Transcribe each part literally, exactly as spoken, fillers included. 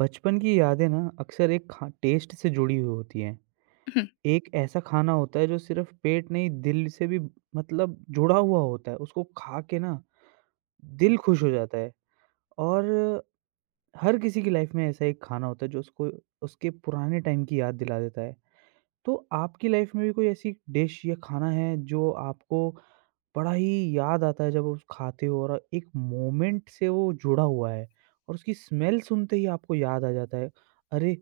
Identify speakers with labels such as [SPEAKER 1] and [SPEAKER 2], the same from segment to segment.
[SPEAKER 1] बचपन की यादें ना अक्सर एक खा टेस्ट से जुड़ी हुई होती हैं।
[SPEAKER 2] हुँ,
[SPEAKER 1] एक ऐसा खाना होता है जो सिर्फ पेट नहीं, दिल से भी मतलब जुड़ा हुआ होता है। उसको खा के ना दिल खुश हो जाता है। और हर किसी की लाइफ में ऐसा एक खाना होता है जो उसको उसके पुराने टाइम की याद दिला देता है। तो आपकी लाइफ में भी कोई ऐसी डिश या खाना है जो आपको बड़ा ही याद आता है, जब उस खाते हो और एक मोमेंट से वो जुड़ा हुआ है, और उसकी स्मेल सुनते ही आपको याद आ जाता है, अरे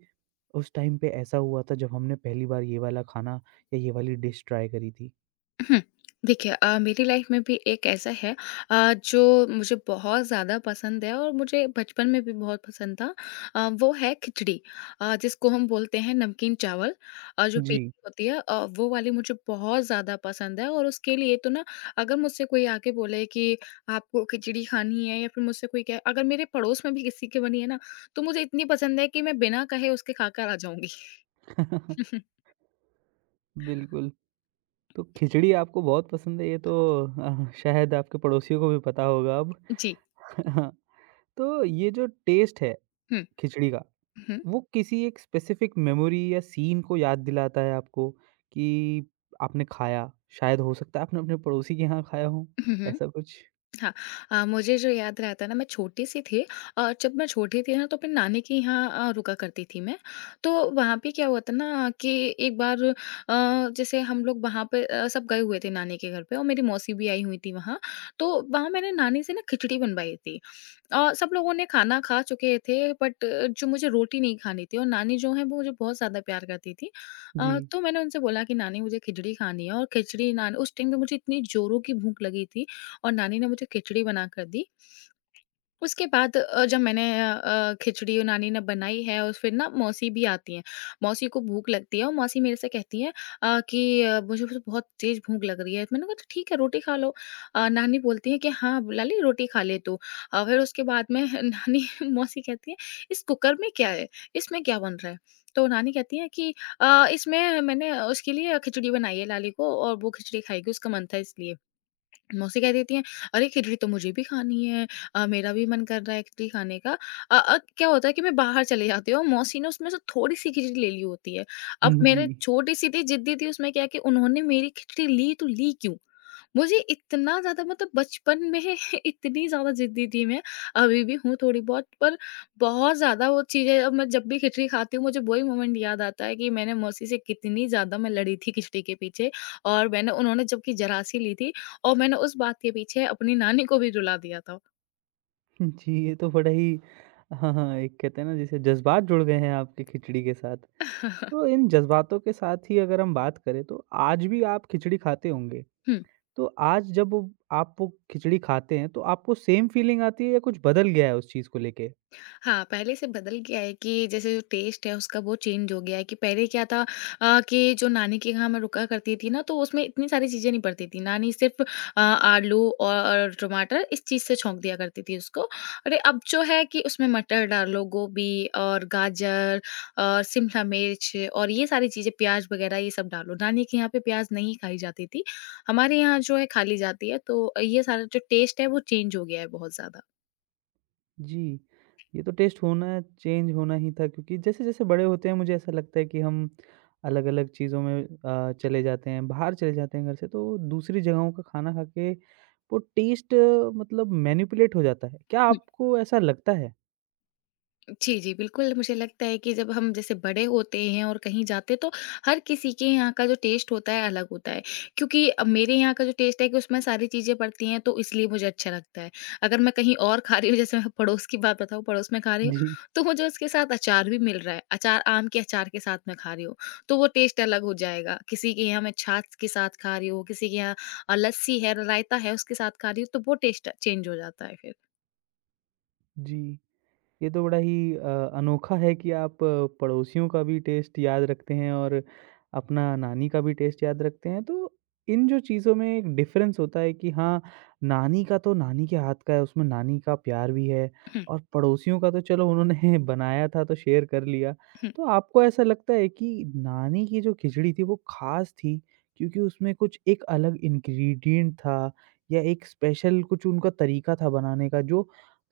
[SPEAKER 1] उस टाइम पे ऐसा हुआ था जब हमने पहली बार ये वाला खाना या ये वाली डिश ट्राई करी थी?
[SPEAKER 2] हुँ। देखिए अ, मेरी लाइफ में भी एक ऐसा है अ, जो मुझे बहुत ज़्यादा पसंद है और मुझे बचपन में भी बहुत पसंद था। अ, वो है खिचड़ी अ, जिसको हम बोलते हैं नमकीन चावल अ, जो पीली
[SPEAKER 1] जी।
[SPEAKER 2] होती है अ, वो वाली मुझे बहुत ज़्यादा पसंद है और उसके लिए तो ना अगर मुझसे कोई आके बोले कि आपको खिचड़ी खानी है या फिर मुझसे कोई कहे अगर मेरे पड़ोस में भी किसी के बनी है ना, तो मुझे इतनी पसंद है कि मैं बिना कहे उसके खाकर आ जाऊँगी।
[SPEAKER 1] बिल्कुल। तो खिचड़ी आपको बहुत पसंद है, ये तो अ, शायद आपके पड़ोसियों को भी पता होगा अब।
[SPEAKER 2] जी।
[SPEAKER 1] तो ये जो टेस्ट है
[SPEAKER 2] हुँ,
[SPEAKER 1] खिचड़ी का,
[SPEAKER 2] हुँ,
[SPEAKER 1] वो किसी एक स्पेसिफ़िक मेमोरी या सीन को याद दिलाता है आपको कि आपने खाया, शायद हो सकता है आपने अपने पड़ोसी के यहाँ खाया हो,
[SPEAKER 2] हुँ, हुँ।
[SPEAKER 1] ऐसा कुछ?
[SPEAKER 2] हाँ, अ, मुझे जो याद रहता है ना मैं छोटी सी थी और जब मैं छोटी थी ना तो अपनी नानी के यहाँ अ, रुका करती थी मैं। तो वहाँ पे क्या हुआ था ना कि एक बार अ, जैसे हम लोग वहाँ पे अ, सब गए हुए थे नानी के घर पे और मेरी मौसी भी आई हुई थी वहाँ। तो वहाँ मैंने नानी से ना खिचड़ी बनवाई थी। अ, सब लोगों ने खाना खा चुके थे बट जो मुझे रोटी नहीं खानी थी और नानी जो है वो मुझे बहुत ज़्यादा प्यार करती थी।
[SPEAKER 1] जी।
[SPEAKER 2] अ, तो मैंने उनसे बोला कि नानी मुझे खिचड़ी खानी है और खिचड़ी नान उस टाइम पे मुझे इतनी ज़ोरों की भूख लगी थी और नानी ने मुझे खिचड़ी बनाकर दी। उसके बाद अ, जब मैंने अ अ, खिचड़ी नानी ने बनाई है और फिर ना मौसी भी आती हैं। मौसी को भूख लगती है और मौसी मेरे से कहती हैं अ, कि अ, मुझे तो बहुत तेज़ भूख लग रही है। मैंने कहा, "तो ठीक है, रोटी खा लो।" अ, नानी बोलती हैं कि, "हाँ, लाली रोटी खा ले तू।" अ, फिर उसके बाद में नानी मौसी कहती हैं, "इस कुकर में क्या है? इसमें क्या बन रहा है?" तो नानी कहती हैं कि अ, "इसमें मैंने उसके लिए खिचड़ी बनाई है लाली को और वो खिचड़ी खाएगी, उसका मन था इसलिए।" मौसी कह देती हैं, "अरे! खिचड़ी तो मुझे भी खानी है अ, मेरा भी मन कर रहा है खिचड़ी खाने का।" अ अ, क्या होता है कि मैं बाहर चली जाती हूँ और मौसी ने उसमें से थोड़ी-सी खिचड़ी ले ली होती है। अब
[SPEAKER 1] हुँ,
[SPEAKER 2] मेरे
[SPEAKER 1] जी।
[SPEAKER 2] छोटी-सी थी, ज़िद्दी थी, उसमें क्या है कि उन्होंने मेरी खिचड़ी ली तो ली क्यों? मुझे इतना ज़्यादा मतलब बचपन में इतनी ज़्यादा ज़िद्दी थी मैं, अभी भी हूँ थोड़ी बहुत, पर बहुत ज़्यादा वो चीज़ें अब मैं जब भी खिचड़ी खाती हूँ, मुझे वही मोमेंट याद आता है कि मैंने मौसी से कितनी ज़्यादा मैं लड़ी थी खिचड़ी के पीछे और मैंने उन्होंने जबकि ज़रा-सी ली थी। और मैंने उस बात के पीछे अपनी नानी को भी रुला दिया था।
[SPEAKER 1] जी, ये तो बड़ा ही, हाँ, हाँ, एक कहते हैं ना जैसे जज़्बात जुड़ गए हैं आपके खिचड़ी के साथ। तो इन जज़्बातों के साथ ही अगर हम बात करें तो आज भी आप खिचड़ी खाते होंगे,
[SPEAKER 2] हुँ।
[SPEAKER 1] तो आज जब वो- आप वो खिचड़ी खाते हैं तो आपको सेम फ़ीलिंग आती है या कुछ बदल गया है उस चीज़ को लेके?
[SPEAKER 2] हाँ, पहले से बदल गया है कि जैसे जो टेस्ट है उसका वो चेंज हो गया है कि पहले क्या था अ, कि जो नानी के यहाँ मैं रुका करती थी ना, तो उसमें इतनी सारी चीज़ें नहीं पड़ती थी। नानी सिर्फ़ अ, आलू और टमाटर इस चीज़ से छौंक दिया करती थी उसको। अरे, अब जो है कि उसमें मटर डालो, गोभी और गाजर और शिमला मिर्च और ये सारी चीज़ें प्याज़ वग़ैरह ये सब डालो। नानी के यहाँ पे प्याज़ नहीं खाई जाती थी। हमारे यहाँ जो है खा ली जाती है, तो ये सारा जो टेस्ट है वो चेंज हो गया है बहुत ज़्यादा।
[SPEAKER 1] जी, ये तो टेस्ट होना चेंज होना ही था, क्योंकि जैसे-जैसे बड़े होते हैं मुझे ऐसा लगता है कि हम अलग-अलग चीज़ों में अ, चले जाते हैं, बाहर चले जाते हैं घर से, तो दूसरी जगहों का खाना खा के वो टेस्ट मतलब मैनिपुलेट हो जाता है। क्या आपको ऐसा लगता है?
[SPEAKER 2] जी, जी, बिल्कुल मुझे लगता है कि जब हम जैसे बड़े होते हैं और कहीं जाते हैं तो हर किसी के यहाँ का जो टेस्ट होता है अलग होता है। क्योंकि अब मेरे यहाँ का जो टेस्ट है कि उसमें सारी चीज़ें पड़ती हैं तो इसलिए मुझे अच्छा लगता है। अगर मैं कहीं और खा रही हूँ जैसे मैं पड़ोस की बात बताऊँ पड़ोस में खा रही हूँ,
[SPEAKER 1] जी।
[SPEAKER 2] तो मुझे उसके साथ अचार भी मिल रहा है। अचार आम के अचार के साथ मैं खा रही हूँ, तो वो टेस्ट अलग हो जाएगा। किसी के यहाँ मैं छाछ के साथ खा रही हूँ, किसी के यहाँ अ, लस्सी है, रायता है उसके साथ खा रही हूँ तो वो टेस्ट चेंज हो जाता है फिर।
[SPEAKER 1] जी। ये तो बड़ा ही अ, अनोखा है कि आप अ, पड़ोसियों का भी टेस्ट याद रखते हैं और अपना नानी का भी टेस्ट याद रखते हैं। तो इन जो चीज़ों में एक डिफ़रेंस होता है कि हाँ, नानी का तो नानी के हाथ का है, उसमें नानी का प्यार भी है, और पड़ोसियों का तो चलो उन्होंने बनाया था तो शेयर कर लिया। तो आपको ऐसा लगता है कि नानी की जो खिचड़ी थी वो ख़ास थी, क्योंकि उसमें कुछ एक अलग इंग्रीडिएंट था या एक स्पेशल कुछ उनका तरीका था बनाने का, जो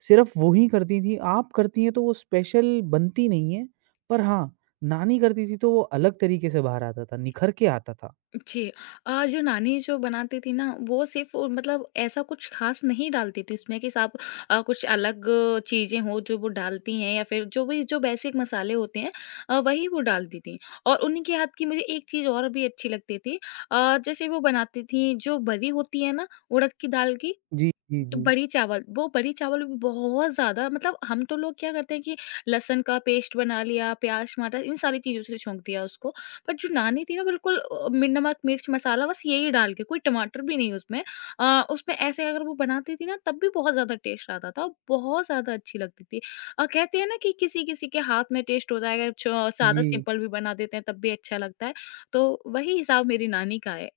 [SPEAKER 1] सिर्फ़ वो ही करती थी, आप करती हैं तो वो स्पेशल बनती नहीं है, पर हाँ, नानी करती थी तो वो अलग तरीके से बाहर आता था, निखर के आता था।
[SPEAKER 2] जी। अ, जो नानी जो बनाती थी ना, वो सिर्फ़ मतलब ऐसा कुछ ख़ास नहीं डालती थी उसमें कि साब अ, कुछ अलग चीज़ें हों जो वो डालती हैं या फिर जो भी जो बेसिक मसाले होते हैं अ, वही वो डालती थीं। और उन्हीं के हाथ की मुझे एक चीज़ और भी अच्छी लगती थी अ, जैसे वो बनाती थीं जो बरी होती है ना उड़द की दाल की,
[SPEAKER 1] जी, जी,
[SPEAKER 2] तो
[SPEAKER 1] जी।
[SPEAKER 2] बड़ी चावल वो बड़ी चावल भी बहुत ज़्यादा मतलब हम तो लोग क्या करते हैं कि लहसुन का पेस्ट बना लिया, प्याज़, टमाटर इन सारी चीज़ों से छौंक दिया उसको। पर जो नानी थी ना बिल्कुल अ, मिर्च नमक, मिर्च मसाला बस यही डाल के, कोई टमाटर भी नहीं उसमें। अ, उसमें ऐसे अगर वो बनाती थी ना तब भी बहुत ज़्यादा टेस्ट आता था, और बहुत ज़्यादा अच्छी लगती थी। अ, कहते हैं ना कि किसी-किसी के हाथ में टेस्ट होता है, अगर च सादा
[SPEAKER 1] जी।
[SPEAKER 2] सिंपल भी बना देते हैं तब भी अच्छा लगता है। तो वही हिसाब मेरी नानी का है।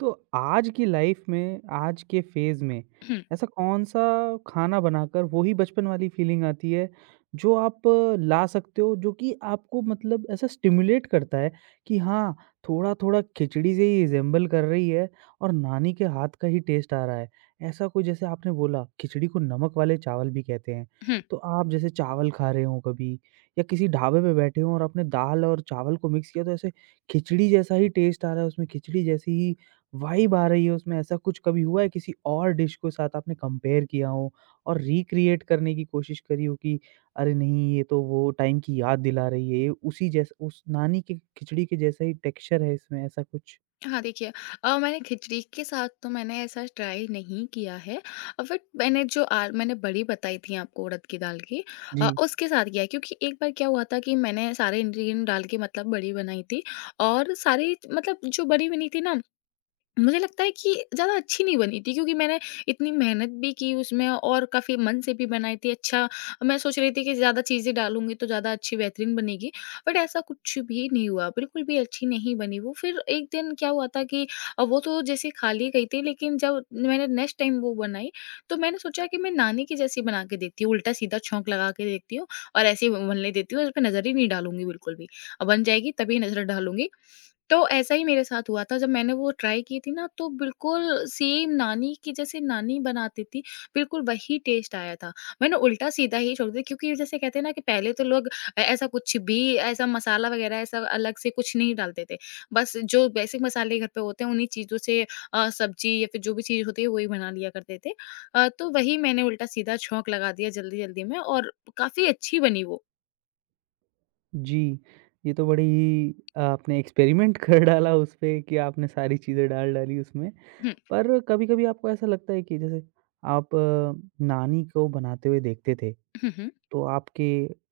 [SPEAKER 1] तो आज की लाइफ में, आज के फ़ेज़ में, ऐसा कौन-सा खाना बनाकर वही बचपन वाली फ़ीलिंग आती है, जो आप अ, ला सकते हो, जो कि आपको मतलब ऐसा स्टिम्युलेट करता है कि हाँ, थोड़ा-थोड़ा खिचड़ी से ही रिज़ेम्बल कर रही है और नानी के हाथ का ही टेस्ट आ रहा है। ऐसा कोई, जैसे आपने बोला, खिचड़ी को नमक वाले चावल भी कहते हैं। तो आप जैसे चावल खा रहे हो कभी या किसी ढाबे पे बैठे हो और आपने दाल और चावल को मिक्स किया, तो ऐसे खिचड़ी जैसा ही टेस्ट आ रहा है, उसमें खिचड़ी जैसी ही वाइब आ रही है उसमें, ऐसा कुछ कभी हुआ है किसी और डिश को साथ आपने कंपेयर किया हो और रिक्रिएट करने की कोशिश करी हो कि अरे नहीं, ये तो वो टाइम की याद दिला रही है, ये उसी जैसा, उस नानी की खिचड़ी के जैसा ही टेक्सचर है इसमें, ऐसा कुछ?
[SPEAKER 2] हाँ, देखिए अ, मैंने खिचड़ी के साथ तो मैंने ऐसा ट्राई नहीं किया है और बट मैंने जो आ, मैंने बड़ी बताई थी आपको उड़द की दाल की
[SPEAKER 1] जी,
[SPEAKER 2] अ, उसके साथ किया है। क्योंकि एक बार क्या हुआ था कि मैंने सारे इंग्रेडिएंट डाल के मतलब बड़ी बनाई थी और सारी मतलब जो बड़ी बनी थी ना मुझे लगता है कि ज़्यादा अच्छी नहीं बनी थी क्योंकि मैंने इतनी मेहनत भी की उसमें और काफ़ी मन से भी बनाई थी। अच्छा मैं सोच रही थी कि ज़्यादा चीज़ें डालूँगी तो ज़्यादा अच्छी बेहतरीन बनेगी, बट ऐसा कुछ भी नहीं हुआ, बिल्कुल भी अच्छी नहीं बनी वो। फिर एक दिन क्या हुआ था कि अ, वो तो जैसे खाली गई थी लेकिन जब मैंने नेक्स्ट टाइम वो बनाई, तो मैंने सोचा कि मैं नानी की जैसी बना के देखती हूँ, उल्टा-सीधा छौंक लगा के देखती हूँ और ऐसे ही बनने देती हूँ, इसमें नज़र ही नहीं डालूँगी बिल्कुल भी। अ, बन जाएगी तभी नज़र डालूँगी। तो ऐसा ही मेरे साथ हुआ था जब मैंने वो ट्राई की थी ना तो बिल्कुल सेम नानी की जैसे नानी बनाती थी, बिल्कुल वही टेस्ट आया था। मैंने उल्टा-सीधा ही छोड़ दिया क्योंकि जैसे कहते हैं ना कि पहले तो लोग अ, ऐसा कुछ भी ऐसा मसाला वगैरह ऐसा अलग से कुछ नहीं डालते थे। बस जो बेसिक मसाले घर पे होते हैं उन्हीं चीज़ों से अ, सब्ज़ी या फिर जो भी चीज़ होती है वही बना लिया करते थे। अ, तो वही मैंने उल्टा-सीधा छौंक लगा दिया जल्दी-जल्दी में और काफ़ी अच्छी बनी वो।
[SPEAKER 1] जी। ये तो बड़ी ही, आपने एक्सपेरिमेंट कर डाला उसपे कि आपने सारी चीज़ें डाल डाली उसमें।
[SPEAKER 2] हुँ,
[SPEAKER 1] पर कभी-कभी आपको ऐसा लगता है कि जैसे आप अ, नानी को बनाते हुए देखते थे,
[SPEAKER 2] हुँ, हुँ,
[SPEAKER 1] तो आपके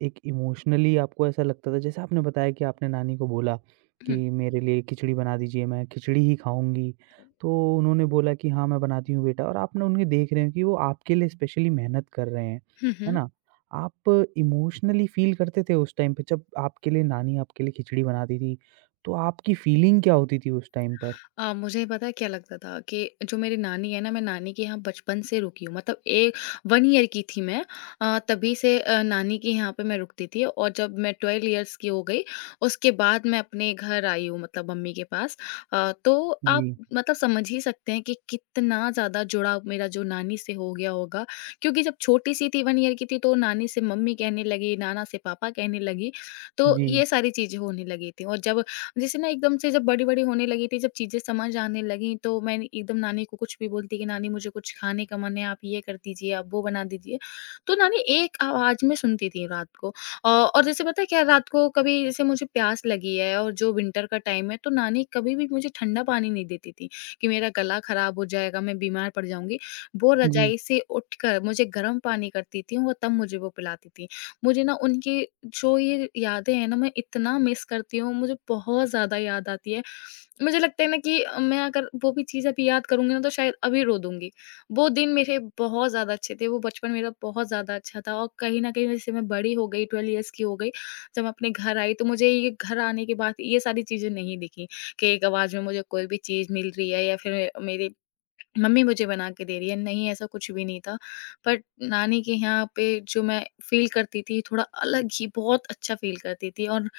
[SPEAKER 1] एक इमोशनली आपको ऐसा लगता था, जैसे आपने बताया कि आपने नानी को बोला कि
[SPEAKER 2] हुँ,
[SPEAKER 1] मेरे लिए खिचड़ी बना दीजिए, मैं खिचड़ी ही खाऊँगी। तो उन्होंने बोला कि हाँ, मैं बनाती हूँ बेटा, और आपने उनकी देख रहे हैं कि वो आपके लिए स्पेशली मेहनत कर रहे हैं,
[SPEAKER 2] हुँ,
[SPEAKER 1] है
[SPEAKER 2] हुँ।
[SPEAKER 1] ना? आप इमोशनली फ़ील करते थे उस टाइम पे जब आपके लिए नानी आपके लिए खिचड़ी बनाती थी, तो आपकी फ़ीलिंग क्या होती थी उस टाइम पर?
[SPEAKER 2] अ, मुझे पता है क्या लगता था कि जो मेरी नानी है ना, मैं नानी के यहाँ बचपन से रुकी हूँ। मतलब ए एक ईयर की थी मैं अ, तभी से अ, नानी के यहाँ पे मैं रुकती थी और जब मैं बारह इयर्स की हो गई, उसके बाद मैं अपने घर आई हूँ मतलब मम्मी के पास। अ, तो आप
[SPEAKER 1] जी,
[SPEAKER 2] मतलब समझ ही सकते हैं कि कितना ज़्यादा जुड़ाव मेरा जो नानी से हो गया होगा। क्योंकि जब छोटी-सी थी एक ईयर की थी, तो नानी से मम्मी कहने लगी, नाना से पापा कहने लगी, तो
[SPEAKER 1] जी,
[SPEAKER 2] ये सारी चीज़ें होने लगी थी। और जब जैसे ना एकदम से जब बड़ी-बड़ी होने लगी थी, जब चीज़ें समझ आने लगीं, तो मैं एकदम नानी को कुछ भी बोलती कि नानी मुझे कुछ खाने का मन है, आप ये कर दीजिए, आप वो बना दीजिए। तो नानी एक आवाज़ में सुनती थी रात को। अ, और जैसे पता है क्या रात को कभी जैसे मुझे प्यास लगी है और जो विंटर का टाइम है, तो नानी कभी भी मुझे ठंडा पानी नहीं देती थी कि मेरा गला खराब हो जाएगा, मैं बीमार पड़ जाऊँगी। वो
[SPEAKER 1] जी।
[SPEAKER 2] रज़ाई से उठकर मुझे गर्म पानी करती थी, वो तब मुझे वो पिलाती थी। मुझे ना उनकी जो ये यादें हैं ना मैं इतना मिस करती हूँ, मुझे बहुत ज़्यादा याद आती है। मुझे लगता है ना कि मैं अगर वो भी चीज़ अभी याद करूँगी ना तो शायद अभी रो दूँगी। वो दिन मेरे बहुत ज़्यादा अच्छे थे, वो बचपन मेरा बहुत ज़्यादा अच्छा था और कहीं न कहीं जैसे मैं बड़ी हो गई बारह इयर्स की हो गई, जब मैं अपने घर आई तो मुझे ये घर आने के बाद ये सारी चीज़ें नहीं दिखीं कि एक आवाज़ में मुझे कोई भी चीज़ मिल रही है या फिर मेरे मम्मी मुझे बना के दे रही है, नहीं ऐसा कुछ भी नहीं था। बट नानी के यहाँ पे जो मैं फ़ील करती थी थोड़ा अलग ही बहुत अच्छा फ़ील करती थी और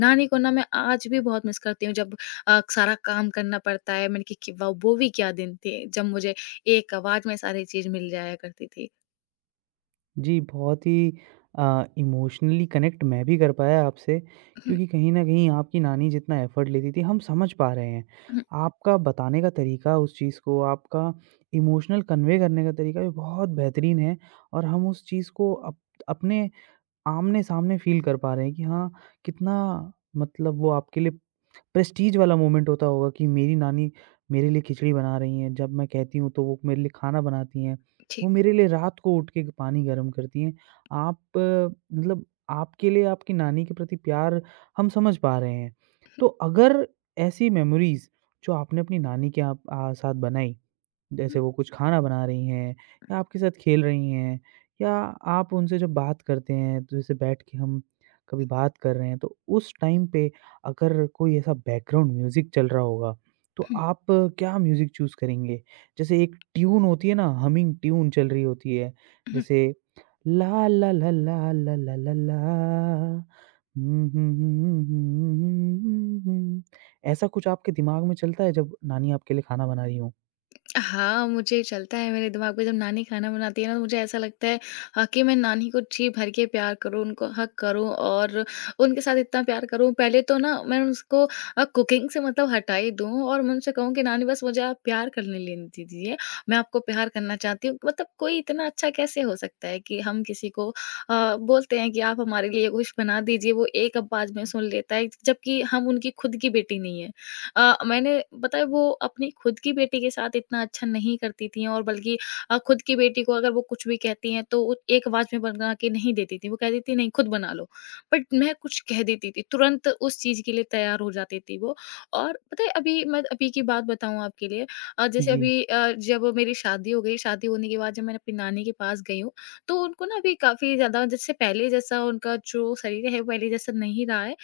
[SPEAKER 2] नानी को ना मैं आज भी बहुत मिस करती हूँ जब अ, सारा काम करना पड़ता है, मैंने कहा कि वाह! वो भी क्या दिन थे जब मुझे एक आवाज़ में सारी चीज़ मिल जाया करती थी।
[SPEAKER 1] जी, बहुत ही अ, इमोशनली कनेक्ट मैं भी कर पाया आपसे, क्योंकि कहीं न कहीं आपकी नानी जितना एफ़र्ट लेती थी हम समझ पा रहे हैं। आपका बताने का तरीका उस चीज़ को, आपका इमोशनल कन्वे करने का तरीका भी बहुत बेहतरीन है, और हम उस चीज़ को अप अपने आमने-सामने फ़ील कर पा रहे हैं कि हाँ, कितना, मतलब वो आपके लिए प्रेस्टीज वाला मोमेंट होता होगा कि मेरी नानी मेरे लिए खिचड़ी बना रही हैं, जब मैं कहती हूँ तो वो मेरे लिए खाना बनाती हैं।
[SPEAKER 2] जी।
[SPEAKER 1] वो मेरे लिए रात को उठ के पानी गरम करती हैं। आप अ, मतलब आपके लिए आपकी नानी के प्रति प्यार हम समझ पा रहे हैं। तो अगर ऐसी मेमोरीज़ जो आपने अपनी नानी के आप अ, साथ बनाई, जैसे वो कुछ खाना बना रही हैं या आपके साथ खेल रही हैं या आप उनसे जब बात करते हैं, तो जैसे बैठ के हम कभी बात कर रहे हैं, तो उस टाइम पे अगर कोई ऐसा बैकग्राउंड म्यूज़िक चल रहा होगा, तो आप क्या म्यूज़िक चूज़ करेंगे? जैसे एक ट्यून होती है ना, हमिंग ट्यून चल रही होती है, जैसे ला ला ला ला ला ला ला ला, हुँ, हुँ, हुँ, हुँ, हुँ, हुँ। ऐसा कुछ आपके दिमाग में चलता है जब नानी आपके लिए खाना बना रही हों?
[SPEAKER 2] हाँ, मुझे चलता है मेरे दिमाग में जब नानी खाना बनाती है ना तो मुझे ऐसा लगता है अ, कि मैं नानी को जी भर के प्यार करूँ, उनको हग करूँ और उनके साथ इतना प्यार करूँ। पहले तो ना मैं उसको अ, कुकिंग से मतलब हटा ही दूँ और मैं उनसे कहूँ कि नानी बस मुझे आप प्यार करने लेने दीजिए, मैं आपको प्यार करना चाहती हूँ। मतलब कोई इतना अच्छा कैसे हो सकता है कि हम किसी को अ, बोलते हैं कि आप हमारे लिए कुछ बना दीजिए, वो एक आवाज़ में सुन लेता है, जबकि हम उनकी खुद की बेटी नहीं है। अ, मैंने पता है वो अपनी खुद की बेटी के साथ इतना अच्छा नहीं करती थी और बल्कि अ, खुद की बेटी को अगर वो कुछ भी कहती हैं तो वो एक आवाज में बना के नहीं देती थी। वो कहती थी नहीं खुद बना लो। बट मैं कुछ कह देती थी, तुरंत उस चीज़ के लिए तैयार हो जाती थी वो। और पता है अभी मैं अभी की बात बताऊँ आपके लिए अ, जैसे
[SPEAKER 1] जी,
[SPEAKER 2] अभी अ, जब मेरी शादी हो गई, शादी होने के बाद जब मैं अपनी नानी के पास गई हूँ, तो उनको ना अभी काफ़ी ज़्यादा जैसे पहले जैसा उनका जो शरीर है, वो पहले जैसा नहीं रहा है। अ,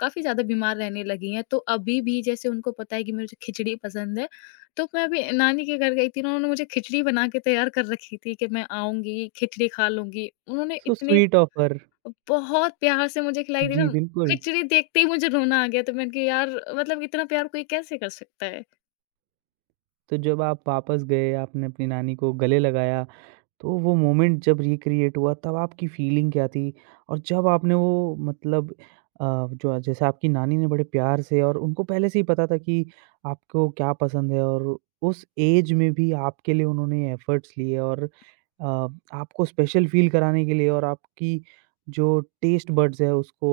[SPEAKER 2] काफ़ी ज़्यादा बीमार रहने लगी हैं, तो अभी भी जैसे उनको पता है कि मुझे खिचड़ी पसंद है, तो मैं अभी नानी के घर गई थी ना, उन्होंने मुझे खिचड़ी बना के तैयार कर रखी थी कि मैं आऊँगी, खिचड़ी खा लूँगी। उन्होंने
[SPEAKER 1] सो
[SPEAKER 2] इतने
[SPEAKER 1] स्वीट ऑफर।
[SPEAKER 2] बहुत प्यार से मुझे खिलाई थी ना,
[SPEAKER 1] जी, बिल्कुल।
[SPEAKER 2] खिचड़ी देखते ही मुझे रोना आ गया, तो मैंने कहा यार मतलब इतना प्यार कोई कैसे कर सकता है?
[SPEAKER 1] तो जब आप वापस गए, आपने अपनी नानी को गले लगाया, तो वो मोमेंट जब रिक्रिएट हुआ तब आपकी फीलिंग क्या थी? और जब आपने वो मतलब अ, जो जैसे आपकी नानी ने बड़े प्यार से, और उनको पहले से ही पता था कि आपको क्या पसंद है, और उस एज में भी आपके लिए उन्होंने एफर्ट्स लिए और अ, आपको स्पेशल फील कराने के लिए और आपकी जो टेस्ट बड्स है उसको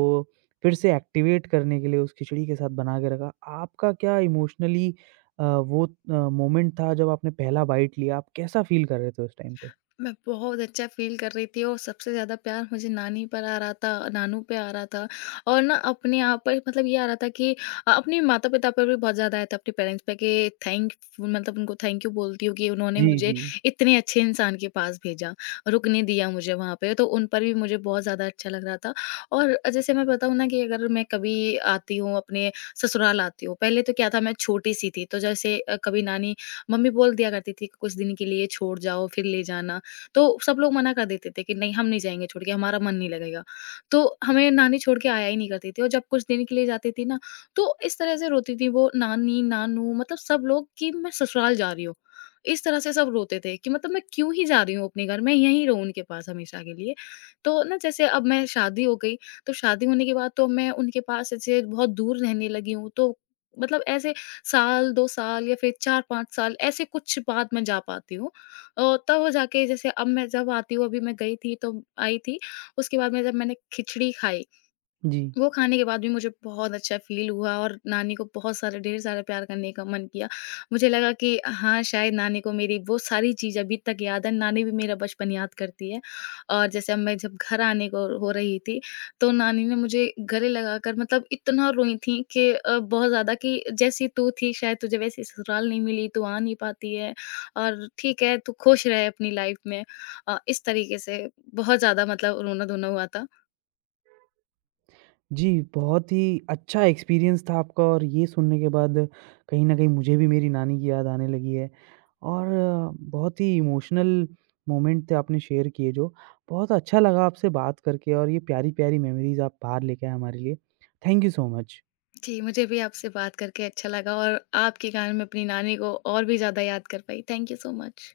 [SPEAKER 1] फिर से एक्टिवेट करने के लिए उस खिचड़ी के साथ बना के रखा। आपका क्या इमोशनली अ, वो अ, मोमेंट था जब आपने पहला बाइट लिया, आप कैसा फील कर रहे थे उस टाइम पे?
[SPEAKER 2] मैं बहुत अच्छा फ़ील कर रही थी और सबसे ज़्यादा प्यार मुझे नानी पर आ रहा था, नानू पे आ रहा था और ना अपने आप पर मतलब ये आ रहा था कि अ, अपने माता-पिता पर भी बहुत ज़्यादा आया था, अपने पेरेंट्स पे कि थैंक मतलब उनको थैंक यू बोलती हूँ कि उन्होंने
[SPEAKER 1] जी,
[SPEAKER 2] मुझे
[SPEAKER 1] जी।
[SPEAKER 2] इतने अच्छे इंसान के पास भेजा, रुकने दिया मुझे वहाँ पे, तो उन पर भी मुझे बहुत ज़्यादा अच्छा लग रहा था। और जैसे मैं बताऊँ ना कि अगर मैं कभी आती हूँ, अपने ससुराल आती हूँ, पहले तो क्या था मैं छोटी-सी थी, तो जैसे अ, कभी नानी मम्मी बोल दिया करती थी कि कुछ दिन के लिए छोड़ जाओ, फिर ले जाना। तो सब लोग मना कर देते थे कि नहीं हम नहीं जाएँगे छोड़ के, हमारा मन नहीं लगेगा। तो हमें नानी छोड़ के आया ही नहीं करती थी और जब कुछ दिन के लिए जाती थी ना, तो इस तरह से रोती थी वो नानी, नानू मतलब सब लोग कि मैं ससुराल जा रही हूँ। इस तरह से सब रोते थे कि मतलब मैं क्यों ही जा रही हूँ अपने घर, मैं यहीं रहूँ उनके पास हमेशा के लिए। तो ना जैसे अब मैं शादी हो गई, तो शादी होने के बाद तो मैं उनके पास ऐसे बहुत दूर रहने लगी हूँ, तो मतलब ऐसे साल, दो साल या फिर चार पाँच साल ऐसे कुछ बाद मैं जा पाती हूँ। अ, तब वो जाके जैसे अब मैं जब आती हूँ, अभी मैं गई थी तो आई थी, उसके बाद में जब मैंने खिचड़ी खाई
[SPEAKER 1] जी।
[SPEAKER 2] वो खाने के बाद भी मुझे बहुत अच्छा फ़ील हुआ और नानी को बहुत सारे ढेर सारा प्यार करने का मन किया। मुझे लगा कि हाँ, शायद नानी को मेरी वो सारी चीज़ अभी तक याद है, नानी भी मेरा बचपन याद करती है। और जैसे अब मैं जब घर आने को हो रही थी, तो नानी ने मुझे गले लगाकर मतलब इतना रोई थी कि अ, बहुत ज़्यादा कि जैसी तू थी शायद तुझे वैसी ससुराल नहीं मिली, तू आ नहीं पाती है और ठीक है, तू खुश रह अपनी लाइफ़ में। अ, इस तरीके से बहुत ज़्यादा मतलब रोना-धोना हुआ था।
[SPEAKER 1] जी, बहुत ही अच्छा एक्सपीरियंस था आपका, और ये सुनने के बाद कहीं न कहीं मुझे भी मेरी नानी की याद आने लगी है, और अ, बहुत ही इमोशनल मोमेंट थे आपने शेयर किए जो। बहुत अच्छा लगा आपसे बात करके, और ये प्यारी-प्यारी मेमोरीज़ आप बाहर लेके आए हमारे लिए। Thank you so much.
[SPEAKER 2] जी, मुझे भी आपसे बात करके अच्छा लगा और आपके कारण मैं अपनी नानी को और भी ज़्यादा याद कर पाई। Thank you so much.